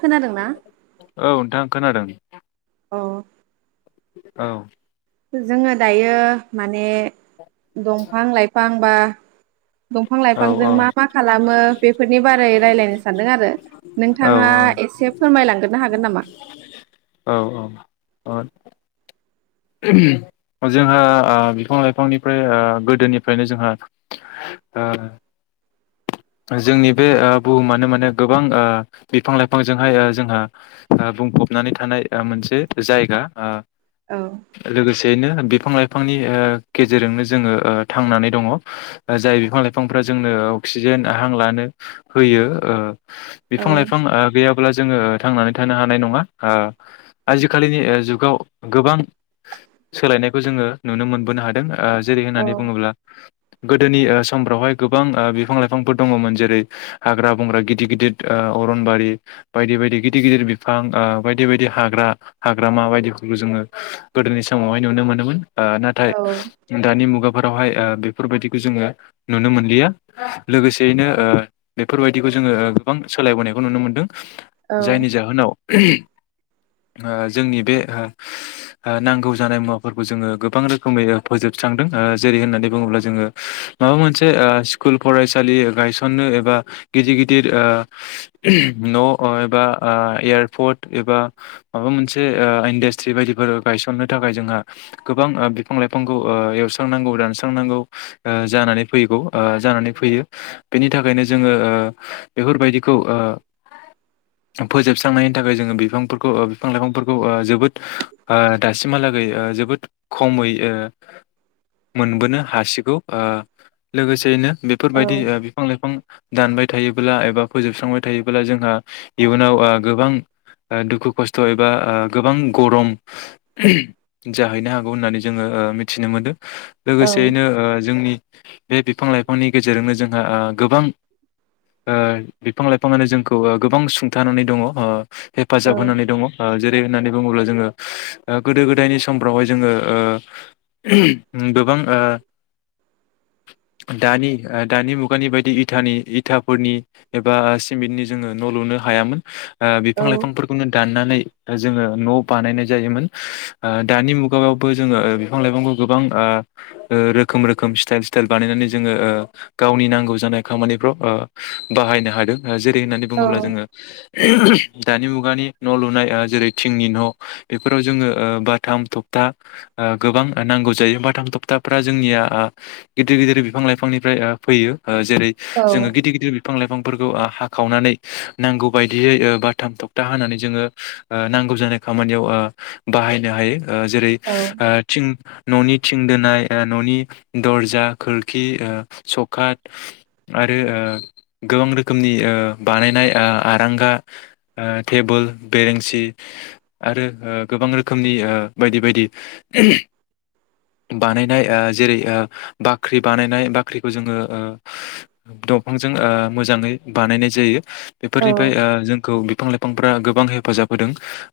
खोनादोंना? औ नोंथां खोनादों अ औ जोङो दायो मान माने दंफां -लाइफां बा दंफां औ -लाइफांजों मा मा खालामो बेफोरनि बारै रायलायनो सानदों आरो औ नोंथाङा एसे फोरमायलांगोरनो हागोन नामा औ औ जोंहा आ‌ बिफां लाइफां निफ्राय आ गोदोनिफ्रायनो जोंहा ओ जोंनि बे ओ बुहुमानो माने गोबां ओ बिफां लाइफांजोंहाय जोंहा ओ बुंफबनानै थानाय ओ‌ मोनसे जायगा औ बेनो बिफां लाइफांनि ओ गेजेरजोंनो जोङो ओ थांनानै दङ जाय बिफां लाइफांफ्रा जोंनो अक्सिजेन हां लानो होयो ओ औ बिफां लाइफां ओ गैयाब्ला जोङो थांनानै थानो हानाय नङा आजिखालिनि जुगाव गोबां सोलायनायखौ जोङो नुनो मोनबोनो हादों ओ जेरै औ होननानै बुङोब्ला गोदोनि ओ समफ्रावहाय गोबां ओ बिफां लाइफां बिफांफोर दङमोन जेरै हाग्रा बंग्रा गिदिर गिदिर अरनबारि बायदि बायदि गिदिर गिदिर बिफां ओ बायदि बायदि हाग्रा हाग्रामा बायदिफोरखौ जोङो गोदोनि समावहाय नुनो मोनोमोन ओ नाथाय औ दानि मुगाफोरावहाय ओ बेफोरबायदिखौ जोङो नुनो मोनलिया लोगोसेयैनो ओ बेफोरबायदिखौ ओ जोङो गोबां सोलायबोनायखौ नुनो मोन्दों औ जायनि जाहोनाव ओ जोंनि बे ओ नांगौ जानाय मुवाफोरखौ जोङो गोबां रोखोमै फोजोबस्रांदों जेरै होननानै बुङोब्ला जोङो माबा मोनसे ओ स्कुल फरायसालि गायसननो एबा गिदिर गिदिर ओ न' एबा ओ एयारपर्ट एबा माबा मोनसे ओ इडास्ट्रि बायदिफोर गायसननो थाखाय जोंहा गोबां ओ बिफां लाइफांखौ एवस्रांनांगौ दानस्रांनांगौ ओ जानानै फैगौ ओ जानानै फैयो बेनि थाखायनो जोङो ओ बेफोरबायदिखौ ओ फोजोबस्रांनायनि थाखाय जोङो बे बिफांफोरखौ ओ बिफां लाइफांफोरखौ ओ जोबोद ओ दासिमहालागै ओ जोबोद खमै ओ मोनबोनो हासिगौ ओ लोगोसेयैनो औ बेफोरबायदि ओ बिफां लाइफां दानबाय थायोब्ला एबा फोजोबस्रांबाय थायोब्ला जोंहा इयुनाव ओ गोबां दुखु खस्थ' एबा ओ गोबां गरम जाहैनो हागौ होननानै जोङो ओ मिथिनो मोनदों। औ लोगोसेयैनो ओ जोंनि बे बिफां लाइफांनि गेजेरजोंनो जोंहा ओ गोबां ओ बिफां लाइफाङानो जोंखौ गोबां सुंथानानै दङ ओ औ हेफाजाब होनानै दङ ओ जेरै होननानै बुङोब्ला जोङो गोदो गोदायनि समफ्रावहाय जोङो ओ गोबां दानि दानि मुगानि बायदि इथानि इथाफोरनि एबा सिमेन्टनि जोङो न' लुनो हायामोन ओ औ बिफां लाइफांफोरखौनो दाननानै जोङो न' बानायनाय जायोमोन दानि मुगायावबो जोङो बिफां लाइफांखौ गोबां ओ रो खोम रोखोम स्टाइल स्टाइल बानायनानै जोङो ओ गावनि नांगौ जानाय खामानिफ्राव ओ बाहायनो हादों जेरै होननानै औ बुङोब्ला जोङो दानि मुगानि न' लुनाय ओ जेरै थिंनि न' बेफोराव जोङो बाथाम थबथा ओ गोबां नांगौ जायो बाथाम थबथाफ्रा जोंनिया गिदिर गिदिर बिफां लाइफां फ्राय फैयो ओ जेरै जोङो गिदिर गिदिर बिफइां लाइफां फोरखौ हाखावनानै नांगौ बायदियै बाथाम थखथा हानानै जोङो ओ नांगौ जानाय खामानियाव ओ बाहायनो हायो ओ जेरै औ आ थिं न'नि थिं दोनाय न'नि दरजा खोरखि ओ सखा आरो ओ गोबां रोखोमनि बानायनाय आरांगा टेबोल बेरेंसि आरो गोबां रोखोमनि बायदि बायदि बानायनाय जेरै बाख्रि बानायनाय, फ्रिखौ जोङो ओ दंफांजों ओ मोजाङै बानायनाय जायो बेफोरनिफ्राय जोंखौ बिफां लाइफां बिफांफ्रा गोबां हेफाजाब होदों,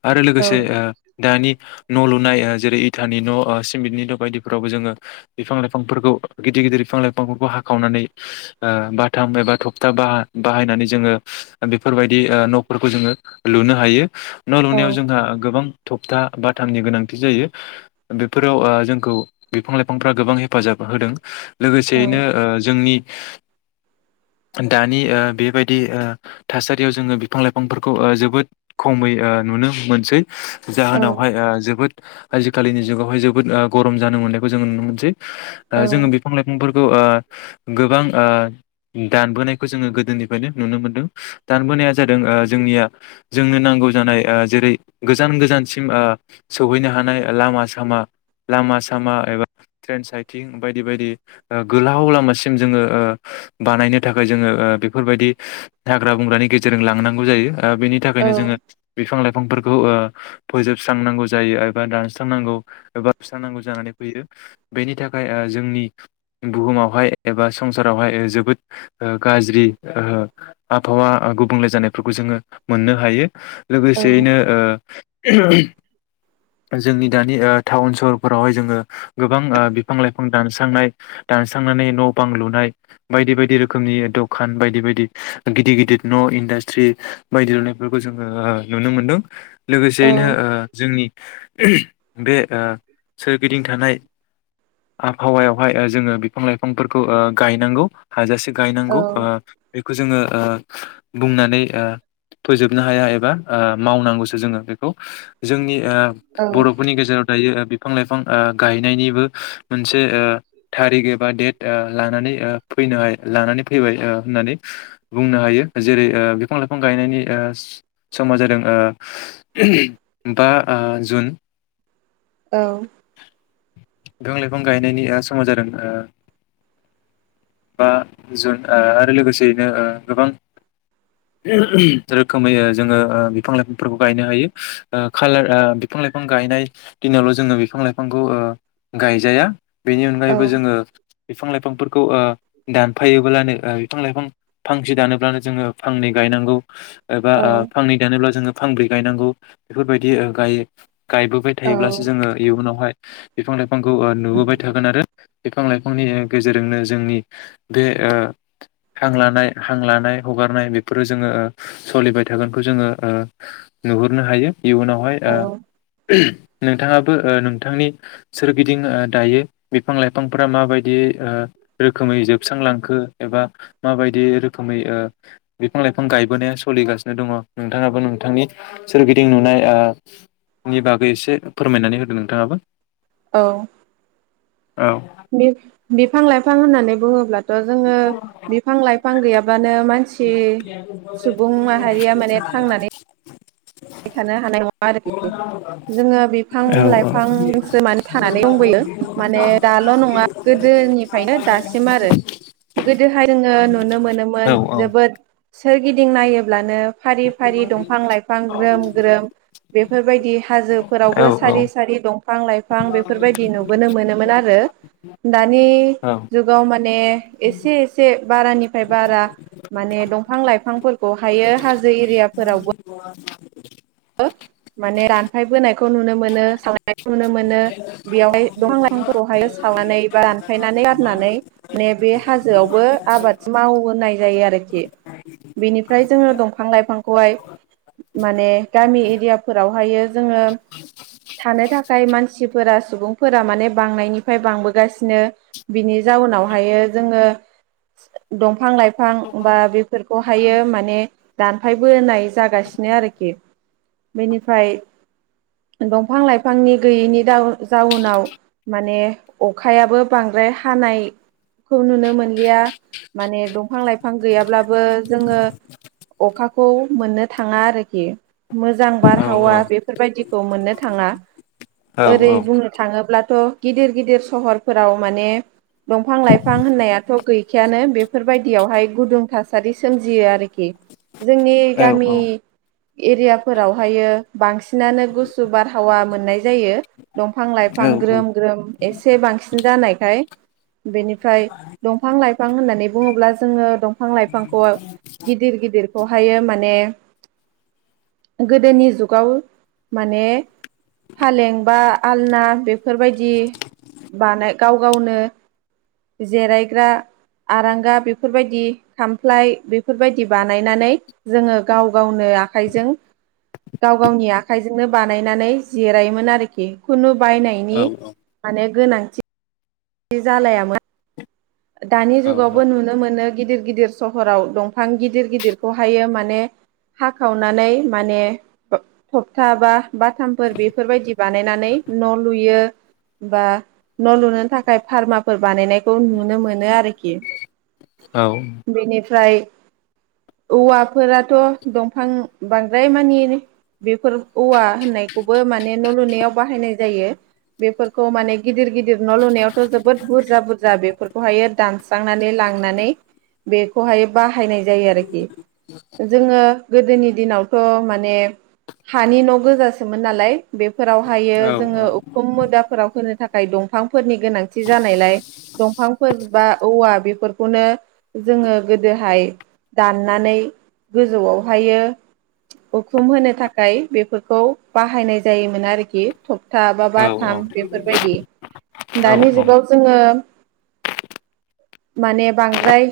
आरो औ लोगोसे ओ दानि न' लुनाय जेरै इथानि न' सिमेन्टनि न' बायदिफोरावबो जोङो बिफां लाइफांफोरखौ गिदिर गिदिर बिफां लाइफां, बिफांफोरखौ हाखावनानै ओ बाथाम एबा थपथा ब बाहायनानै जोङो बेफोरबायदि न'फोरखौ जोङो लुनो हायो। न' लुनायाव जोंहा गोबां, थप्था बााथामनि गोनांथि जायो बेफोराव ओ जोंखौ बिफां लाइफांफ गोबां हेफाजाब होदों लोगो बेनो ओ जोंनि दानि ओ बेबायदि ओ थासारियाव जोङो बिफां लाइफांफोरखौ जोबोद खमै नुनो मोनसै, जाहोनावहाय ओ जोबोद आजिखालिनि जुगावहाय जोबोद ग'रम जानो मोन्नायखौ जों नुनो मोनसै, औ जोङो बिफां लाइफांफोर, औ आ गोबां ओ दानबोनायखौ जोङो गोदोनिफ्रायनो नुनो मोनदों दानबोनाया जादों जोंनिया जोंनो नांगौ जानाय जेरै गोजान गोजानसिम सौहैनो हानाय लामा सामा लामा सामा एबा ट्रेन साइथिं बायदि बायदि, गोलाव लामासिम जोङो ओ बानायनो थाखाय जोङो बेफोरबायदि हाग्रा बंग्रानि गेजेरजों लांनांगौ जायो। ओ बेनि थाखायनो जोङो बिफां लाइ बिफांफोरखौ ओ फोजोबस्रांनांगौ जायो एबा दानस्रांनांगौ एबा सुस्रांनांगौ जानानै फैयो बेनि थाखाय जोंनि, बुहुमावहाय एबा संसारावहाय जोबोद, गाज्रि ओ आबहावा गुबुंले जानायफोरखौ जोङो मोननो हायो लोगोसेयैनो ओ [unintelligible] जोंनि दानि टाउन सहरफोरावहाय जोङो गोबां बिफां लाइफां दानस्रांनाय दानस्रांनानै न' बां लुनाय, बायदि बायदि रोखोमनि द'खान बायदि बायदि गिदिर गिदिर न' इन्डास्ट्रि बायदि दुनायफोरखौ जोङो नुनो मोनदों लोगोसेयैनो जोंनि, बे सोरगिदिं थानाय आबहावायावहाय जोङो बिफां लाइफांफोरखौ ओ गायनांगौ हाजासे गायनांगौ बेखौ जोङो, ओ बुंनानै ओ फोजोबनो हाया एबा मावनांगौसो जोङो बेखौ जोंनि ओ बर'फोरनि गेजेराव दायो बिब, बिफां लाइफां ओ गायनायनिबो मोनसे थारिख एबा डेट लानानै फैनो लानानै फैबाय होननानै बुंनो हायो जेरै बिफां लाइफां गायनायनि समा जादों बा जुन औ बिफां लाइफां गायनायनि समा जादों ओ बा जुन आरो लोगोसेयैनो गोबां रोखोमै जोङो बिफां लाइफांफोरखौ गायनो हायो खाालार, बिफां लाइफां गायनाय दिनावल' जोङो बिफां लाइफांखौ ओ गायजाया, बेनि अनगायैबो जोङो, बिफां लाइफांफोरखौ दानफ फैायोबोब्लाानो ओ बिफां लाइफां, फांसे दानोब्लानो जोङो फांनै गायनांगौ, एबा ओ फांनै दानोब्ला जोङो, फांब्रै गायनांगौ बेफोरबायदि ओ गाय गायबोबाय थायोब्लासो जोङो इयुनावहाय बिफां- लाइ फांखौ ओ नुबोबाय थागोन आरो बिफां लाइफांनि गेजेरजोंनो जोंनि बे ओ हां लानाय हां लानाय हगारनाय बेफोरो जोङो ओ सलिबाय थागोनखौ ओ जोङो नुहुरनो हायो इयुनावहाय औ ओ नोंथाङाबो ओ नोंथांनि सोरगिदिं ओ दायो बिफां लाइफांफोरा माबायदि ओ रोखोमै जोबस्रांलांखो एबा माबायदि रोखोमै ओ बिफां लाइफां गायबोनाया सोलिगासिनो दङ' नोंथाङाबो नोंथांनि सोरगिदिं नुनाय ओ नि बा गै एसे फोरमायनानै होदो नोंथाङाबो। औ बि-बिफां लाइफां होननानै बुङोब्ला जोङो बिफां लाइफां गैयाब्लानो मानसि सुबुं माहारिया माने थांनानै [unintelligible] थानो हानाय नङा आरोखि जोङो बिफां औ लाइफांसो माने थानानै दंबोयो माने दाल' नङा गोदोनिफ्रायनो दासिम आरो गोदोहाय जोङो नुनो औ मोनोमोन जोबोद सोरगिदिं नायोब्लानो फारि फारि दंफां लाइफां ग्रोम ग्रोम बेफोरबायदि औ हाजोफोरावबो सारि सारि दं बिफां लाइफां बेफोर बायदि नुबोनो मोनोमोन आरो दानि औ जुगाव माने एसे एसे बारा निफ्राय बारा माने दंफां लाइफांफोरखौ हायो हाजो एरियाफोरावबो [inaudible] [unintelligible] माने रानखाय बोनाय खौ नुनो मोनो सावनायखौ नुनो मोनो बेयावहाय बिफां लाइफांखौहाय सावनानै बा रानफायनानै गारनानै मे बे हाजोआवबो आबाद मावहाय जायो आरोखि बेनिफ्राय जोङो दंफां लाइफांखौहाय माने गामि एरियाफोराव बेयावहायो जोङो थानो थाखाय मानसिफोरा सुबुंफोरा माने बांनायनिफ्राय बांबोगासिनो बिनि जाउनावहायो जोङो दंफां लाइ फां बा बेफोरखौहायो माने दानफाय बोनाय जागासिनो आरोखि बेनिफाय दंफां लाइफांनि गैयैनि दाउन जाउनाव माने अखायाबो बांद्राय हानायखौ नुनो मोनलिया माने दंफां लाइफां गैयाब्लाबो जोङो अखाखौ मोननो थाङा आरोखि मोजां औ बारहावा बेफोरबादिखौ मोननो थाङा औ ओरै बुंनो थाङोब्लाथ' गिदिर गिदिर सहरफोराव माने दंफां लाइफां होननायाथ' गैखाया बेफोरबायदियाव गुदुं थासारि सोमजियो आरोखि जोंनि गामि एरियाफोरावहाययो बांसिनानो गुसु बारहावा मोननाय जायो दंफां लाइफां ग्रोम ग्रोम एसे बांसिन जानायखाय बेनिफ्राय दंफां लाइफां होननानै बुङोब्ला जोङो दंफां लाइफांखौ गिदिर गिदिरखौहायो माने गोदोनि जुगाव माने फालें बा आलना बेफोरबायदि आखाइजों गाव गावनि आखाइजोंनो बानायनानै जिरायोमोन आरोखि खुनु औ बायनायनि औ माने गोनांथि ग इ जालायामोन दानि औ जुगावबो नुनो मोनो गिदिर गिदिर सहराव दंफां गिदिर गिदिरखौहाययो माने हाखावनानै माने थ थंगथा बा बाथामफोर बेफोरबायदि बानायनानै न लुयो बा न लुनो थाखाय फार्माफोर बानायनायखौ नु नुनो मोनो आरोखि औ बेनिफ्राय औवाफोराथ दंफां बांद्राय मानि बेफोर औवा होननायखौबो माने न लुनायाव बाहायनाय फोरखौहायो दानस्रांनानै लांनानै बेखौहाय बाहायनाय जायो आरोखि जोङो गोदोनि दिनावथ माने हानि न गोजासोमोन नालाय बेफोरावहायो जोङो उखुम मुदाफोराव दंफांफोरनि गोनांथि जानायलाय दंफांफोर बा औवा बेफोरखौनो जोङो गोदोहाय दाननानै गोजौआवहायो उखुम होनो थाखाय बेफोरखौ बाहायनाय जायोमोन आरोखि थगथा बा बाथाम बेफोरबायदि दानि जुगाव जोङो माने बांद्राय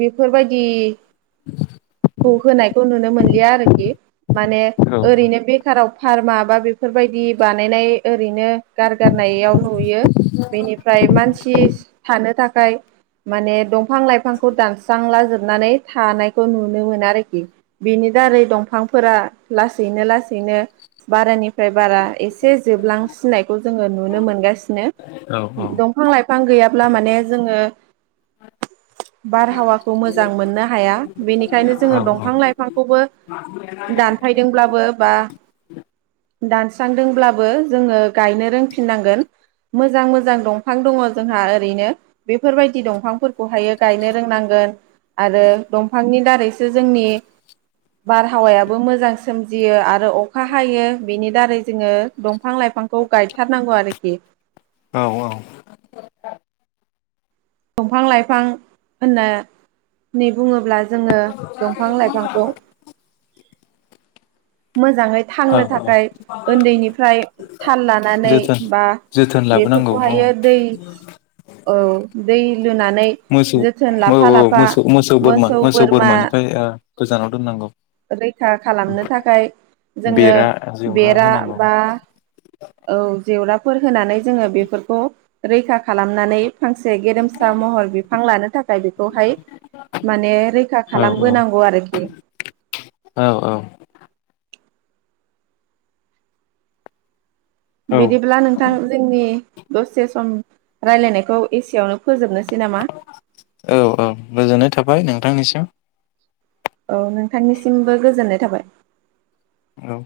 बेफोरबायदि खौ होनायखौ नुनो मोनलिया आरोखि माने ओरैनो बेखाराव फार्मा बा बेफोरबायदि बानायनाय ओरैनो गारगारनायाव नुयो बेनिफ्राय मानसिस थानो थाखाय माने दंफां लाइफांखौ दानस्रांला जोबनानै थानायखौ नुनो मोना आरोखि बेनि दारै दंफांफोरा लासैनो लासैनो बारानिफ्राय बारा एसे जोबलांसिननायखौ जों नुनो मोनगासिनो दंफां लाइफां बिफां गैयाब्ला माने जोङो बारहावाखौ मोजां मोननो हाया बेनिखायनो जोङो दंफां लाइफांखौबो दानफायदोंब्लाबो बादानस्रानदोंबाबो जोङो गायनो रोंफिननांगोन मोजां मोजां दंफां दङ जोंहा ओरैनो बेफोरबायदि दंफांफोरखौहाय गायनो रोंनांगोन आरो दंफांनि दारैसो जोंनि बारहावायाबो मोजां सोमजियो आरो अखा हायो बिनि दारै जोङो औ दंफां लाइफां होना नै बुङोब्ला जोङो दंफां लाइफांखौ मोजाङै थांनो औ। थाखाय ओन्दैनिफ्राय थाल लानानै जोथोन बा जोथोन लाबोनांगौ औ बेफोरखौहायो दै औ दै लुनानै मोसौ जोथोन औ लाफा औ लाफा मोसौ मोसौ बोरमा मोसौ बोरमा निफ्राय ओ गोजानाव दोननांगौ रैखा खालामनो थाखाय जोङो बेरा जेवरा बेरा होनांगौ बा ओव जेवराफोर होनानै जोङो बेफोरखौ रैखा खालामनानै फांसे गेरेमसा बिफां महर बिफां लानो थाखाय बेखौहाय माने रैखा रैखा औ खालामबोनांगौ आरोखि औ औ औ बिदिब्ला नोंथां जोंनि दसे सम रायलायनायखौ एसेयावनो फोजोबनोसै नामा औ औ गोजोननाय थाबाय नोंथांनिसिम ओव नोंथांनिसिमबो गोजोननाय थाबाय औ